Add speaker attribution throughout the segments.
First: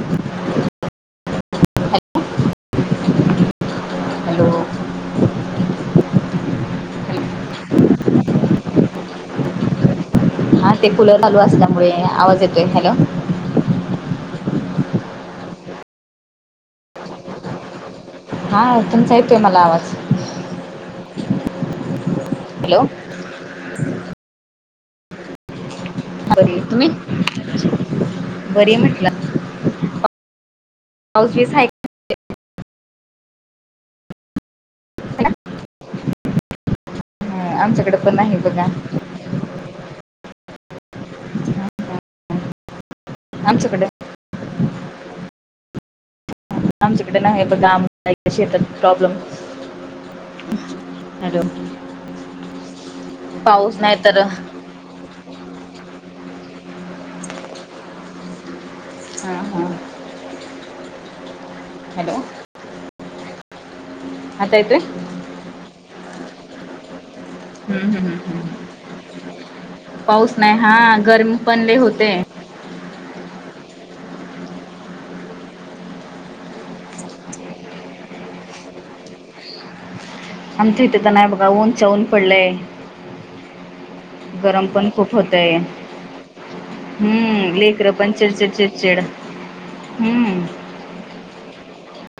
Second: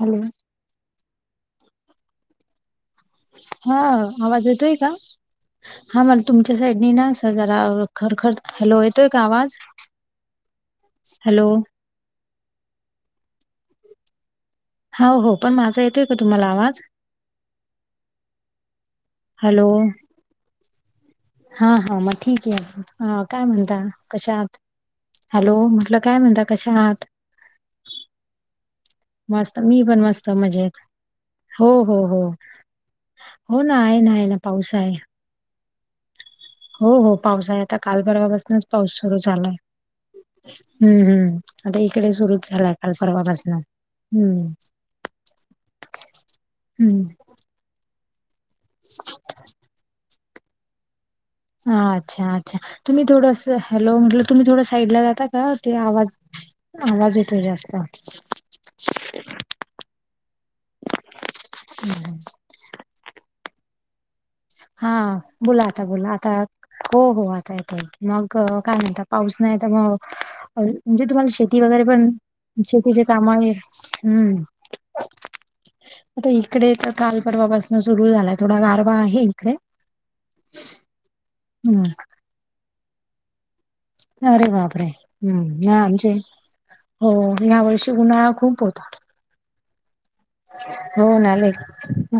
Speaker 1: Hello, हा,
Speaker 2: hello
Speaker 1: आवाज येतोय का? हा मला तुमच्या साईडनी ना, अस जरा खरखर,, हॅलो,, येतोय का आवाज? [inaudible]
Speaker 2: हा,, ते खुलं चालू
Speaker 1: हॅलो
Speaker 2: असल्यामुळे, आवाज येतोय, हॅलो,,
Speaker 1: हो हो,, पण माझा येतोय का तुम्हाला आवाज?
Speaker 2: हा, तुमचा ऐतोय.
Speaker 1: हॅलो, हा हा म ठीक
Speaker 2: हॅलो
Speaker 1: आहे. हा काय म्हणता? कशा आत? हॅलो,, म्हटलं. काय म्हणता
Speaker 2: बरी आहे,,
Speaker 1: कशा
Speaker 2: तुम्ही,,
Speaker 1: आहात
Speaker 2: बरी आहे मी
Speaker 1: मस्त,, मी पण मस्त, मजेत,
Speaker 2: पाऊस बीस आहे
Speaker 1: हो. हो हो, हो ना, आहे ना, आहे ना, पाऊस आहे.
Speaker 2: हाडं.
Speaker 1: हो हो पाऊस आहे,
Speaker 2: हा,
Speaker 1: आता
Speaker 2: आमच्याकडे पण
Speaker 1: कालपरवा
Speaker 2: नाही बघा
Speaker 1: पासूनच पाऊस सूरू झालाय, हम्म हम्म, आता इकडे सुरुच झालाय. कालपरवा पासन,
Speaker 2: आमच्याकडे
Speaker 1: हम्म. हम्म
Speaker 2: आमचेकडे नाहे बगा, आम नाही विषयत प्रॉब्लेम. हॅलो
Speaker 1: अ्छ, अच्छा, तुम्ही थोडं
Speaker 2: पाऊस
Speaker 1: हॅलो
Speaker 2: नाही तर
Speaker 1: म्हटलं, तुम्ही
Speaker 2: हा
Speaker 1: थोडं साईड ला जातात. का ते आवाज, आवाज येतोय जास्त
Speaker 2: हां हां,, हॅलो.
Speaker 1: हम्म.
Speaker 2: आता येतोय
Speaker 1: हा, बोला आता बोला, आता हो हो, आता येत
Speaker 2: हम्म हम्म
Speaker 1: आहे
Speaker 2: हम्म
Speaker 1: मग
Speaker 2: हम्म
Speaker 1: काय मनता, पाऊस नाही त्यामुळ
Speaker 2: पाऊस नाही हा
Speaker 1: म्हणजे तुम्हाला
Speaker 2: गरमी
Speaker 1: शेती
Speaker 2: लय
Speaker 1: वगैरे
Speaker 2: होते
Speaker 1: पण शेतीच्या काम,, हम्म. आता इकडे तर काल परवापासन सुरू झालाय थोडा गारवा आहे इकडे
Speaker 2: आम थं इथंताना बघा ऊन
Speaker 1: हम्म
Speaker 2: वन पडले.
Speaker 1: अरे
Speaker 2: गरम
Speaker 1: बापरे
Speaker 2: पण खूप
Speaker 1: हम्म
Speaker 2: होतय.
Speaker 1: नाही, आमचे हो
Speaker 2: हम्म
Speaker 1: या
Speaker 2: लेखर
Speaker 1: वर्षी
Speaker 2: पण
Speaker 1: उन्हाळा
Speaker 2: चिडचिड
Speaker 1: खूप
Speaker 2: चिडचिड हम्म
Speaker 1: होनले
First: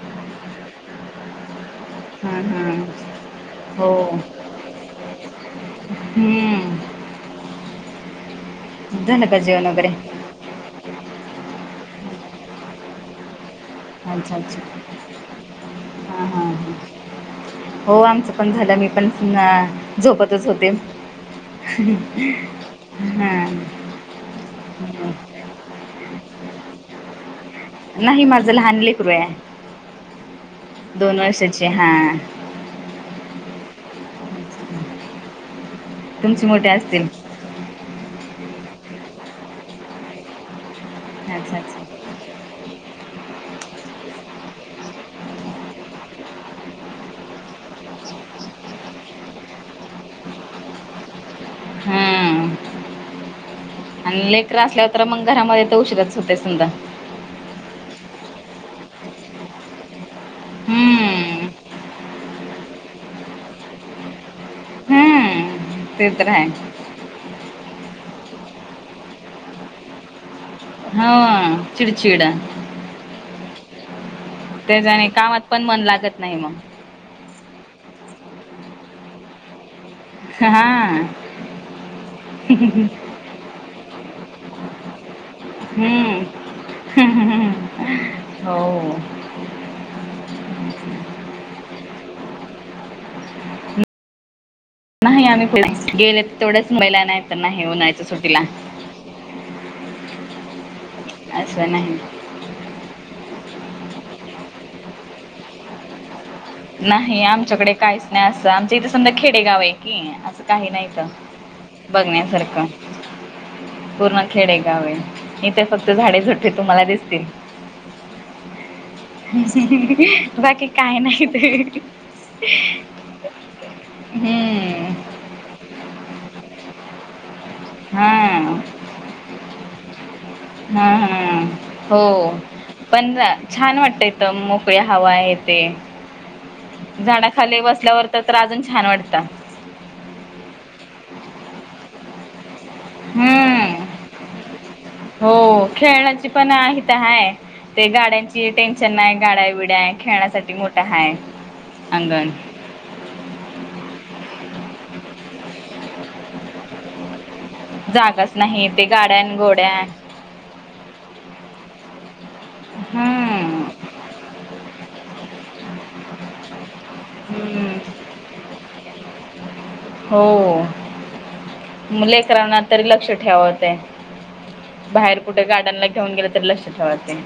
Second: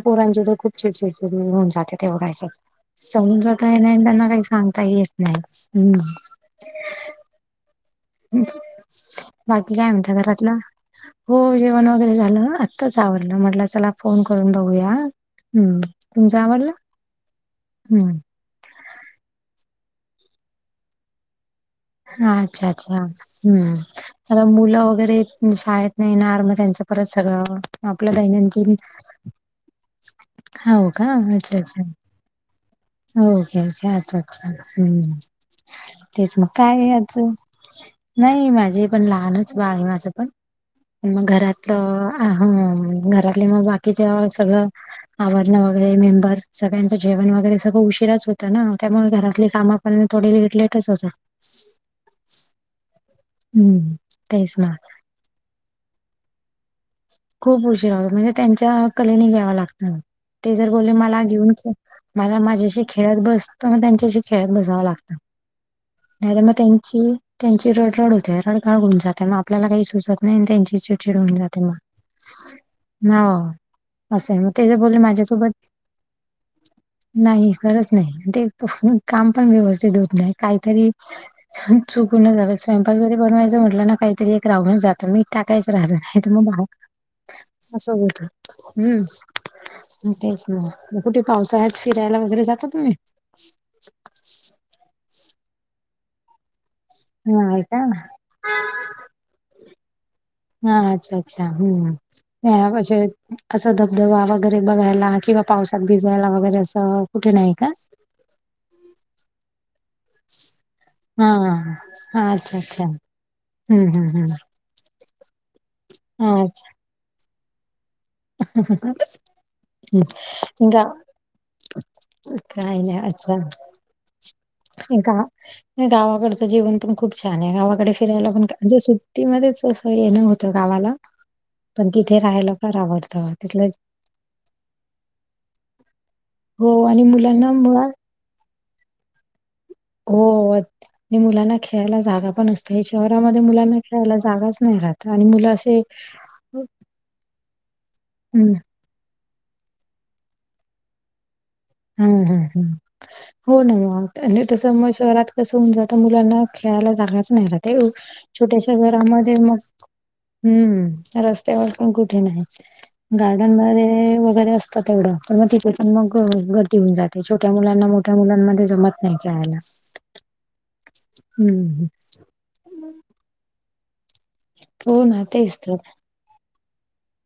Speaker 1: पोरांचे तर खूप चिडचिडचि होऊन जाते तेवघायच्या
Speaker 2: हम्म, हम्म.
Speaker 1: समजताही
Speaker 2: हो.
Speaker 1: नाही त्यांना काही सांगता हच नाही हम्.
Speaker 2: हम्म. झालं का जेवण
Speaker 1: बाकी
Speaker 2: वगैरे?
Speaker 1: काय म्हणत घरातलं हो जेवण वगैरे झालं आत्ताच आवडलं म्हटलं चला. फोन
Speaker 2: अच्छा
Speaker 1: करून
Speaker 2: अच्छा.
Speaker 1: बघूया ह्
Speaker 2: हां
Speaker 1: तुमच्या
Speaker 2: हां
Speaker 1: आवडला.
Speaker 2: हां. हो आमचं पण झालं मी पण झोपतच होते.
Speaker 1: ह अच्छा अच्छा
Speaker 2: हां.
Speaker 1: हम्म. आता मुलं
Speaker 2: हं.
Speaker 1: वगैरे शाळेत नाहीणार मग त्यांचं परत सगळं. आपलं
Speaker 2: नाही माझं
Speaker 1: दैनंदिन
Speaker 2: लहान लेकरू आहे.
Speaker 1: हा का
Speaker 2: दोन
Speaker 1: अच्छा
Speaker 2: वर्षाची
Speaker 1: अच्छा.
Speaker 2: हां.
Speaker 1: के के आ हम् तेच मग
Speaker 2: तुमची मोठे
Speaker 1: काय
Speaker 2: असतील?
Speaker 1: आच नाही माझे पण लहानच बाळ आहे माझं पण मग
Speaker 2: अच्छा अच्छा.
Speaker 1: घरातलं ग बा सळ आण वरेंबर सग्यांचं जेवण वरे. सगळं उशिराच होत ना त्यामुळे घरातले काम आपण थोडे लेट लेटच होत.
Speaker 2: हम्म
Speaker 1: हम्म
Speaker 2: आणि
Speaker 1: तेच
Speaker 2: लेकर
Speaker 1: ना
Speaker 2: असल्यावर तर मग घरामध्ये तर उशीिरच होते समधा.
Speaker 1: खूप उशीराहतो म्हणजे त्यांच्या कलेने घ्याव लागतं. ते जर बोलले मला
Speaker 2: हम्म.
Speaker 1: घेऊन मला माझ्याशी खेळत बसतं म त्यांच्याशी खेळत बसत.
Speaker 2: हम्म. ते तर आहे.
Speaker 1: मग त्यांची रड रड होते रडगळ गन जाते मग आपल्याला काही सुजत नाही त्यां
Speaker 2: हा चिडचिड.
Speaker 1: ह म स म.
Speaker 2: ते जाणे कामात पण मन लागत नाही मग
Speaker 1: नाही खरंच नाही ते काम पण व्यवस्थित होत नाही
Speaker 2: हा
Speaker 1: काहीतरी चुकूनच जावं स्वंपाक वगैरे बनवायचं म्हटलं ना काहीतरी एक राहूनच जातं मी टाकायच राहत
Speaker 2: हम्म
Speaker 1: नाही मग बा. असस बत
Speaker 2: हो
Speaker 1: हम्म. तेच ना कुठे पावसाळ्यात फिरायला वगैरे जाता तुम्ही
Speaker 2: नाही आम्ही गेले तेवढ्याच महिला नाही तर नाही उनयच सुटीला.
Speaker 1: हा अच्छा अच्छा
Speaker 2: असं
Speaker 1: हम्.
Speaker 2: नाही
Speaker 1: हे असा धबधबा वगैरे बघायला किंवा पावसात भिजवायला वगैरे अस
Speaker 2: नाही आमच्याकडे काहीच नाही असं आमच इथे समजा खेडेगाव आहे की असं काही नाहीत.
Speaker 1: हां,
Speaker 2: भगण्या सारख.
Speaker 1: हम्म हम्म हम्.
Speaker 2: इथे फक्त झाडे झुटे तुम्हाला दिसतील.
Speaker 1: ह ह ह
Speaker 2: बाकी
Speaker 1: इका
Speaker 2: काय नाही ते
Speaker 1: काय नाही अच्छा.
Speaker 2: हम्म
Speaker 1: इका. गावाकडचं जेवन पण खूप छान आहे गावाकडे
Speaker 2: हा
Speaker 1: फिरायला पण म्हणजे सुट्टीमध्येध्येच असं येणत.
Speaker 2: हम हम हो
Speaker 1: फार
Speaker 2: पण.
Speaker 1: आवडतं.
Speaker 2: जा
Speaker 1: तिथलं
Speaker 2: छान वाटतंयथ मोकळ्या हवा आहे ते.
Speaker 1: हो आणि मुलांना
Speaker 2: झाडाखाली
Speaker 1: मुळात
Speaker 2: बसल्यावर तर तर अजून छान वाटत.
Speaker 1: हो आणि मुलांना खेळायला जागा पण असते. शहरामध्ये मुलांना
Speaker 2: हम्म
Speaker 1: खेळायला जागाच नाही राहत आणि
Speaker 2: हो
Speaker 1: मुलं असे.
Speaker 2: खेळण्याची पण आहे तर ह. ते गाड्यांची
Speaker 1: हं,
Speaker 2: टेन्शन नाही गाड्या बड्या खेळण्यासाठी मोठा हाय.
Speaker 1: हम्म
Speaker 2: अंगण.
Speaker 1: हम् हम्. हो ना म तसं मग शहरात कसं होऊन जाऊता मुलांना खेळायला जागाच.
Speaker 2: जागाच नाही
Speaker 1: छोट्याश्या
Speaker 2: ते गाड्या
Speaker 1: घरामध्ये
Speaker 2: अन
Speaker 1: मग
Speaker 2: गोड्या
Speaker 1: हम् रस्त्यावर प ग्डन
Speaker 2: हम्म.
Speaker 1: वर असतातवग त होऊनात. ते छोट्या
Speaker 2: हम्म
Speaker 1: मुलांना मोठ्या मुलांमध्ये जमत नाही खेळायला हम्.
Speaker 2: मुलेकरणात. तरी लक्ष ठेवाते
Speaker 1: हो
Speaker 2: बाहेर
Speaker 1: ना
Speaker 2: कुठे
Speaker 1: तेच तर.
Speaker 2: गार्डनला घेऊन गेलं तरी लक्ष ठेवाते.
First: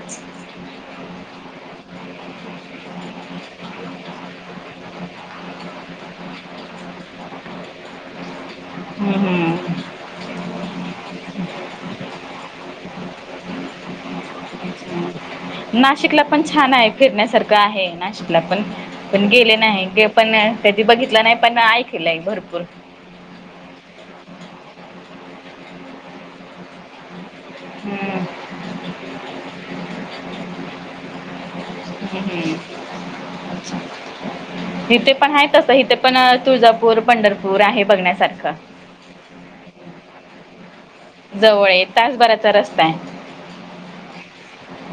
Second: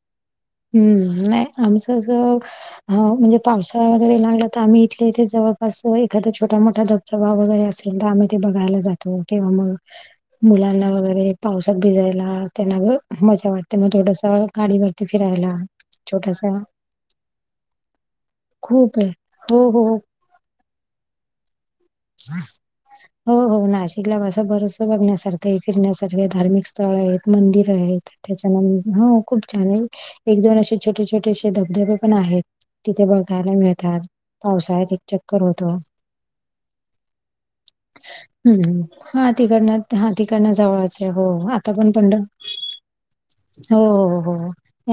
Speaker 1: हम्म नाही आमचं ज ह म्हणजे पावसाळा वगैरे लागला तर आम्ही इथले इथे जवळपास एखादा छोटा मोठा धबधबा वगैरे असत. आम्ही ते बघायला
Speaker 2: हम्म
Speaker 1: जातो
Speaker 2: हम्म.
Speaker 1: किंवा मग. मुलांना वगैरे पावसात भिजायला त्यांना मजा वाटते मग थोडस गाडी भरती.
Speaker 2: नाशिकला पण छान आहे फिरण्यासारखं आहे नाशिकला पण
Speaker 1: खूप आहे.
Speaker 2: पण गेले
Speaker 1: हो, हो.
Speaker 2: नाही. पण त्याधी बघितलं नाही पण ऐकलंय भरपूर.
Speaker 1: हो हो नाशिकला भाषा बरच बघण्यासारखे फिरण्यासारखे धार्मिक. स्थळ आहेत मंदिर आहेत
Speaker 2: हम्म.
Speaker 1: त्याच्या हो खूप छान आहे. एक दोन असे छोटे छोटे असे धबधबे पण
Speaker 2: हम्म
Speaker 1: आहेत.
Speaker 2: हम्म.
Speaker 1: तिथे बघायला मिळतात पावसाळ्यात एक
Speaker 2: इथे पण
Speaker 1: चक्कर
Speaker 2: आहे
Speaker 1: होत.
Speaker 2: तसं इथे पण तुळजापूर पंढरपूर आहे बघण्यासारखं.
Speaker 1: हम्म हा तिकडन हा तिकडन जावचं हो
Speaker 2: जवळ
Speaker 1: आता
Speaker 2: आहे
Speaker 1: पण पणड
Speaker 2: तासभराचा रस्ता आहे
Speaker 1: हो हो हो.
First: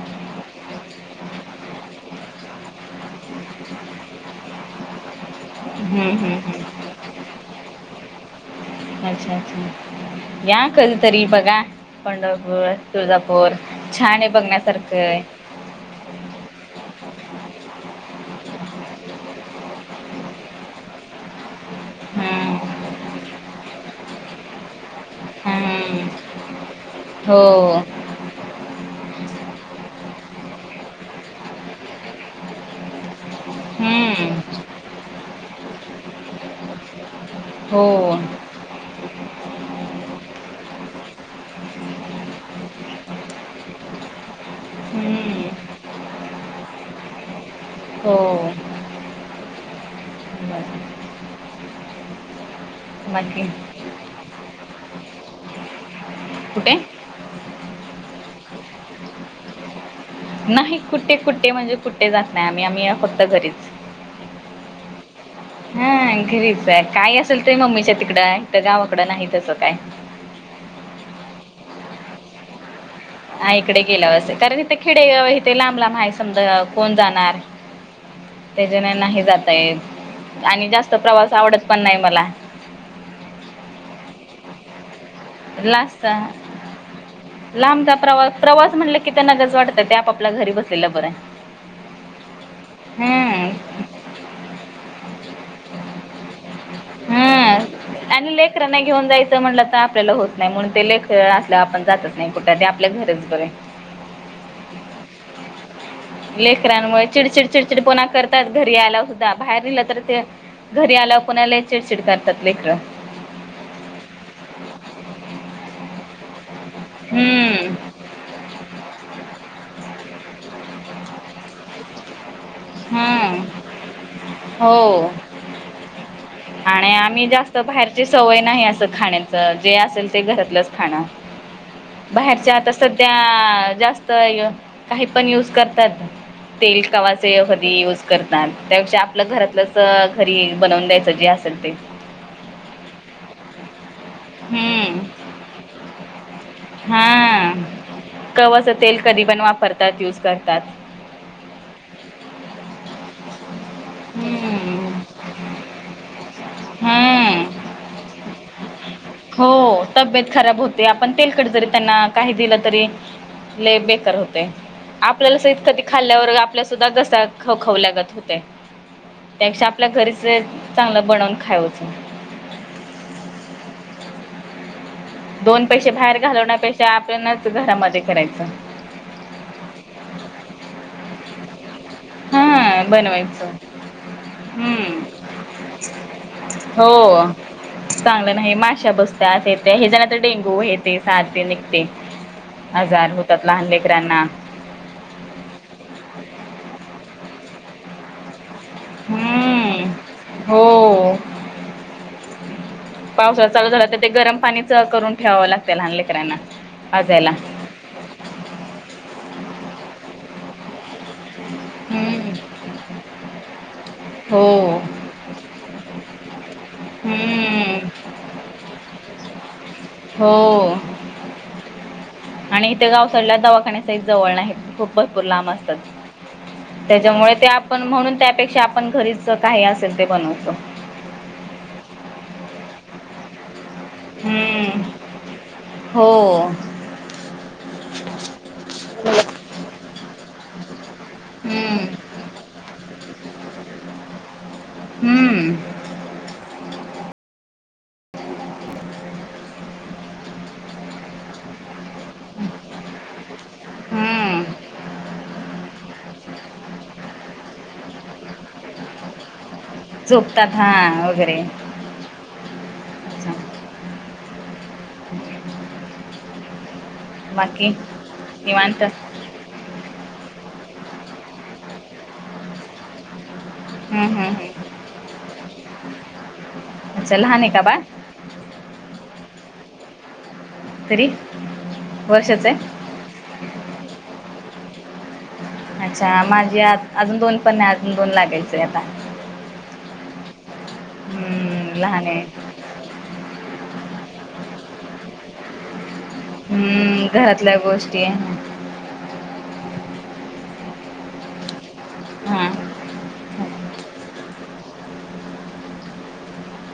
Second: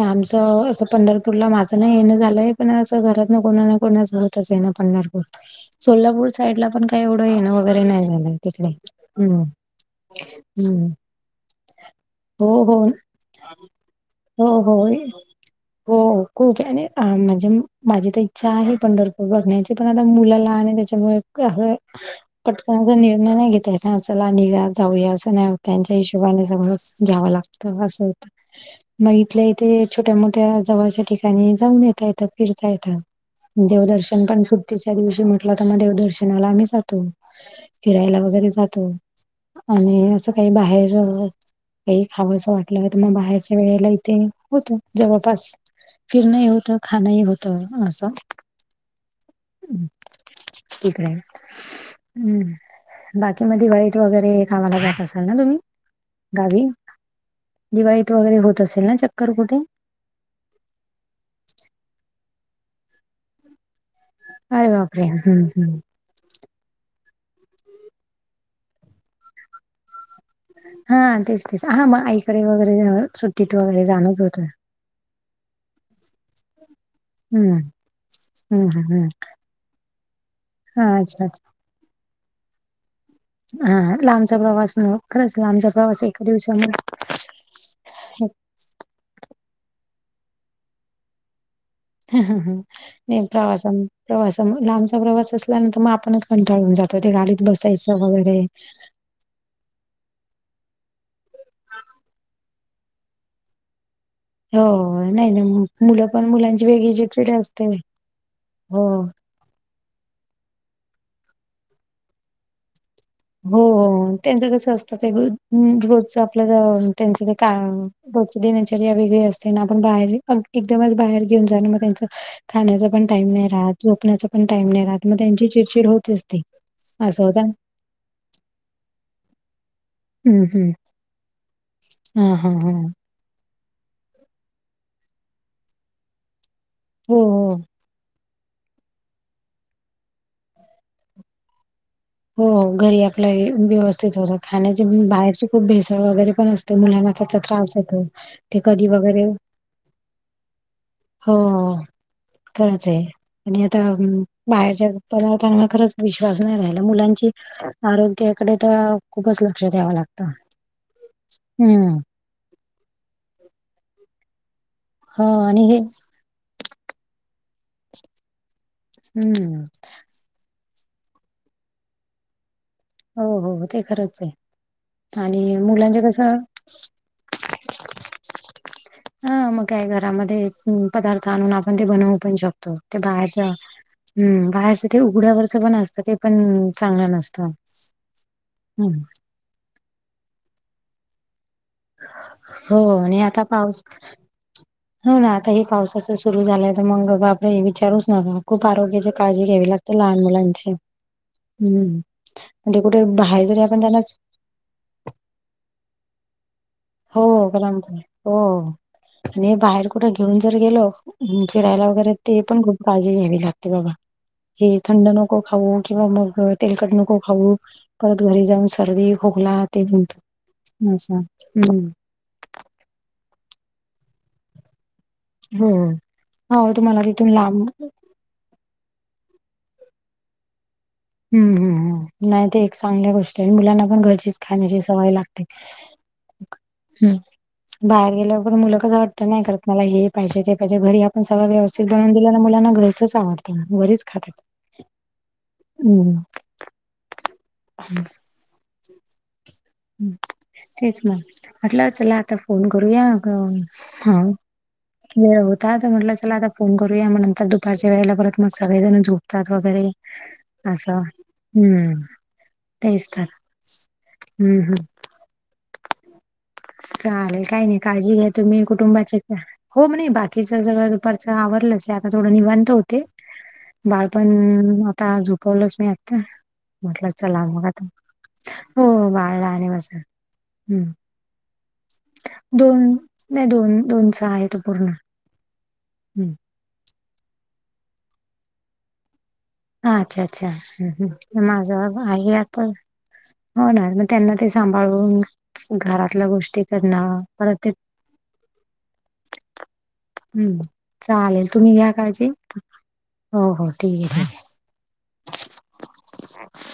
Speaker 1: आमचं असं पंढरपूरला माझं नाही येणं झालंय पण असं घरात ना कोणा ना कोणाचं. ये ना पंढरपूर
Speaker 2: हम्म,
Speaker 1: सोलापूर
Speaker 2: हम्म,
Speaker 1: साईड ला
Speaker 2: हम्म.
Speaker 1: पण काही एवढं येणं वगैरे नाही झालं तिकडे.
Speaker 2: अच्छा
Speaker 1: हम्म
Speaker 2: अच्छा या क
Speaker 1: हम्म
Speaker 2: तरी बघ.
Speaker 1: हो
Speaker 2: पंढरपूर
Speaker 1: हो
Speaker 2: तुळजापूर छाान
Speaker 1: हो
Speaker 2: बघण्यासारखं.
Speaker 1: [inaudible] हो खूप आणि म्हणजे माझी तर इच्छा आहे पंढरपूर बघण्याची पण आता मुलाला आणि त्याच्यामुळे.
Speaker 2: हम्म,
Speaker 1: पटकनाचा निर्णय नाही घेता य चला निघा जाऊया असं नाही होतं त्यांच्या
Speaker 2: हम्म.
Speaker 1: हश. ला सगळं घ्यावं लागत
Speaker 2: हो
Speaker 1: असं होतं. मग इथल्या इथे छोट्या मोठ्या जवळच्या ठिकाणी जाऊन येता येतं फिरता येतं. देवदर्शन
Speaker 2: हम्म,
Speaker 1: पण सुट्टीच्या दिवशी म्हटलं तर मग देवदर्शनाला आम्ही जातो.
Speaker 2: हो
Speaker 1: फिरायला वगैरे जातो आणि असं काही बाहेर. हमं काही खावं असं वाटलं तर मग बाहेरच्या वेळेला इथे होत
Speaker 2: हम्म,
Speaker 1: जवळपास फिरणं ही होतं आणि खाणंही होतं असं.
Speaker 2: हो
Speaker 1: हमं
Speaker 2: बरं.
Speaker 1: ठीक राहय हम् बाकी मग दिवाळीत वगैरे हे कामाला जात असाल ना तुम्ही गावी?
Speaker 2: कुठे
Speaker 1: दिवाळीत वगैरे होत असेल ना चक्कर कुठे?
Speaker 2: नाही कुठे, कुठे, म्हणजे कुठे, जात नाही आम्ही, आम्ही फक्त घरीच.
Speaker 1: अरे बापरे! ! हम्म हम्म
Speaker 2: ह घरीच आहे काय असेल ते मम्मीच्या तिकडं इथं गावाकडं नाही तसं काय?
Speaker 1: हा तेच ना, तेच हा मग आईकडे वगैरे, सुट्टीत
Speaker 2: आई कडे
Speaker 1: वगैरे
Speaker 2: गेल्यावर
Speaker 1: जाणंच
Speaker 2: अस
Speaker 1: होतं.
Speaker 2: कारण इथे खेडेगाव आहे. इथे लांब लांब आहे सगळं कोण जाणार.
Speaker 1: हं, हं, हं,
Speaker 2: त्याच्याने
Speaker 1: हं.
Speaker 2: नाही जाता येत आणि जास्त
Speaker 1: हां, अच्छा,
Speaker 2: प्रवास
Speaker 1: अच्छा.
Speaker 2: आवडत पण नाही मला.
Speaker 1: हा लांबचा प्रवास न खरंच लांबचा प्रवास
Speaker 2: लास्ट
Speaker 1: एका दिवसामध्ये
Speaker 2: लांबचा प्रवास प्रवास म्हटले ते त्यांना नगच वाटत ते आपापल्या घरी बसलेलं बर आहे.
Speaker 1: हं हं नाही
Speaker 2: हम्म
Speaker 1: प्रवासन प्रवास लांबचा प्रवास असल्यानंतर मग आपणच पण कंटाळून जातो ते गाडीत बसायचं वगैरे
Speaker 2: तस म्हटलं तर आपल्याला होत नाही म्हणून ते लेख असल्या आपण जातच नाही कुठे ते आपल्या घरीच बरय.
Speaker 1: हो नाही नाही मुलं पण मुलांची वेगळी
Speaker 2: लेकरांमुळे चिडचिड
Speaker 1: असते.
Speaker 2: चिडचिडपणा करतात घरी
Speaker 1: हो,
Speaker 2: आला बाहेर नेलं तर ते घरी आल्या पुन्हा लय चिडचिड करतात लेकरं.
Speaker 1: हो... त्यांचं कसं असतं रोजचं आप आपल त्यांच
Speaker 2: हम्म
Speaker 1: कायम [unintelligible] देण्याच वेगळी असते आपण बाहेर एकदमच बाहेर घेऊन जा मग त्यांच. खाण्याचा पण टाईम
Speaker 2: हम्म
Speaker 1: नाही राहत झोपण्याचा पण टाईम नाही राहत
Speaker 2: हो
Speaker 1: मग त्यांची चिडचिड होतच असते.
Speaker 2: आणि आम्ही जास्त ती सवय नाही अस खाण्याच जे असेल ते
Speaker 1: हं,
Speaker 2: घरातलंच
Speaker 1: हं.
Speaker 2: खाणं
Speaker 1: हां, हां,
Speaker 2: बाहेरच्या आता
Speaker 1: हां.
Speaker 2: सद त्या जास्त काहीय पण युज करतात तेल कां
Speaker 1: हो,
Speaker 2: ते
Speaker 1: हो.
Speaker 2: कधी युज करतात त्यापेक्षा आपलं घरातलंच घरी बनवून द्यायचं जे असेल ते.
Speaker 1: हो घरी आपलं व्यवस्थित होत खाण्याचे
Speaker 2: हम्म
Speaker 1: पण बाहेरचे खूप भेसळ वगैरे पण असत. तो मुलांना त्याचा
Speaker 2: हा
Speaker 1: त्रास होतो ते
Speaker 2: कवाचं
Speaker 1: कधी
Speaker 2: तेल
Speaker 1: वगैरे
Speaker 2: पण वापरतात यूज करतात
Speaker 1: हो हो. खरंच आहे आणि आता
Speaker 2: हम्म
Speaker 1: बाहेरच्या पदार्थांवर खरंच विश्वास नाही राहिला. मुलांची
Speaker 2: हम्म
Speaker 1: आरोग्याकडे तर खूपच
Speaker 2: हो
Speaker 1: लक्ष द्याव लागत.
Speaker 2: तब्येत खराब होते आपण तेलकट जरी त्यांना काही दिलं तरी लई बेकार होतय.
Speaker 1: हो
Speaker 2: आपल्यालासइत
Speaker 1: आणि हे
Speaker 2: कंधी खाल्ल्यावर आपला सुद्धा घसा खव खवल्यागत होतय
Speaker 1: हम्म
Speaker 2: त्यापेक्षा आपल्या घरीच चांगलं बनवून खायवच.
Speaker 1: हो हो ते खरंच आहे. आणि
Speaker 2: दोन पैसे
Speaker 1: मुलांचे
Speaker 2: बाहेर
Speaker 1: कसं
Speaker 2: घालवण्या पेक्षा आपणच घरामध्ये करायच.
Speaker 1: हा मग काय घरामध्ये पदार्थ आणून आपण ते बनवू पण शकतो
Speaker 2: हा
Speaker 1: ते बाहेरच
Speaker 2: बनवायचं
Speaker 1: हम् बाहेरच ते
Speaker 2: हम्म
Speaker 1: उघड्यावरच पण असतं ते पण चांगलं
Speaker 2: हो
Speaker 1: नसतं.
Speaker 2: [inaudible] चांगलं नाही माशा
Speaker 1: हं.
Speaker 2: बसत्यात हे हयाच्या तर डेंगू ते साथ निघते
Speaker 1: हो
Speaker 2: आजार
Speaker 1: आणि आता
Speaker 2: होतात लहान
Speaker 1: पाऊस
Speaker 2: लेकरांना.
Speaker 1: हो ना आता हे पावसाचं सुरू झालंय तर मग बापरे हे विचारूच नकां. खूप आरोग्याची काळजी घ्यावी
Speaker 2: हम्म
Speaker 1: लागते लहान मुलांची.
Speaker 2: हो
Speaker 1: हम्म म्हणजे कुठे बाहेर जरी आपण त्यांना
Speaker 2: सगळं करून ठेवावं लागतं लहानलेकरांना
Speaker 1: हो हो आणि बाहेर कुठं घेऊन जर गेलो ह फिरायला वगैरे
Speaker 2: हम्म
Speaker 1: ते पण खूप काळजी घ्यावी लागते बाबा!
Speaker 2: हो
Speaker 1: हे थंड नक को खाऊ किंवा मग तलकट नको खाऊ
Speaker 2: हम्म
Speaker 1: परत घरी जाऊन सर्दी खोकला ते होत
Speaker 2: हो..
Speaker 1: असं हम्म
Speaker 2: आणि इथे गावसाडला दवाखान्यासहीत जवळ नाही खूप भरपूर लांब
Speaker 1: हो
Speaker 2: असतात
Speaker 1: हो तुम्हाला तिथून
Speaker 2: त्याच्यामुळे ते
Speaker 1: लांब
Speaker 2: आपण म्हणून त्यापेक्षा आपण घरीच काही असेल ते बनवतो.
Speaker 1: हूं हू हूं नाही ते एक चांगली गोष्ट तेनी मुलांना पण घरचीच खाण्याची
Speaker 2: हम्म
Speaker 1: सवय लागते.
Speaker 2: हो
Speaker 1: हूं बाहेर गेल्यावरगर मुलं कस वाटत नाही करत मला हे पाहिजे ते पाहिजे घरी आपण सगळं
Speaker 2: हम्म
Speaker 1: व्यवस्थित बनवून दिलन मुलांना घरच आवडत घरीच खातात.
Speaker 2: हूं.
Speaker 1: हम्. हं तेच ना म्हटलं चला आता फोन करूया. अ हा.
Speaker 2: हम्म
Speaker 1: व होता तर म्हटलं चला आता फोन करूया मग नंतर दुपारच्या वेळेला परत मग सगळेजण जो त्रास वगैरे
Speaker 2: झोपतात
Speaker 1: असं
Speaker 2: हा वगैरे
Speaker 1: हम्म. तेच तर
Speaker 2: अच्छा
Speaker 1: हूं हूं.
Speaker 2: [unintelligible]
Speaker 1: चालेल काही
Speaker 2: बाकी
Speaker 1: नाही काळजी घ्या तुम्ही
Speaker 2: निवांत
Speaker 1: कुटुंबाची. हो म नाही बाकीच सगळं दुपारच आवरलंच आता थोडं निवांत होती.
Speaker 2: हम्म
Speaker 1: बाळपण
Speaker 2: हम्म हम्म
Speaker 1: आता झुपवलंच नाही आता म्हटलं
Speaker 2: अच्छा लहान
Speaker 1: चला
Speaker 2: आहे का
Speaker 1: मघ
Speaker 2: बाळ
Speaker 1: आता. हो बाळ आणि
Speaker 2: [unintelligible] आहे
Speaker 1: दोन नाही दोन दोनचा आहे तो पूर्ण.
Speaker 2: अच्छा
Speaker 1: हम्म
Speaker 2: माझी आज अजून दोन पण नाही अजून दोन लागायचेय आता.
Speaker 1: हा अच्छा अच्छा हूं हूं माझा
Speaker 2: हम्म लहान आहे
Speaker 1: बायात प होणार मग त्यांना ते सांभाळून. घरातल्या गोष्टी करण
Speaker 2: हम्म
Speaker 1: परत
Speaker 2: घरातल्या
Speaker 1: ते.
Speaker 2: गोष्टी
Speaker 1: हम्म, चालेल तुम्ही घ्या. हजी
Speaker 2: हा
Speaker 1: हो हो ठीक आहेक.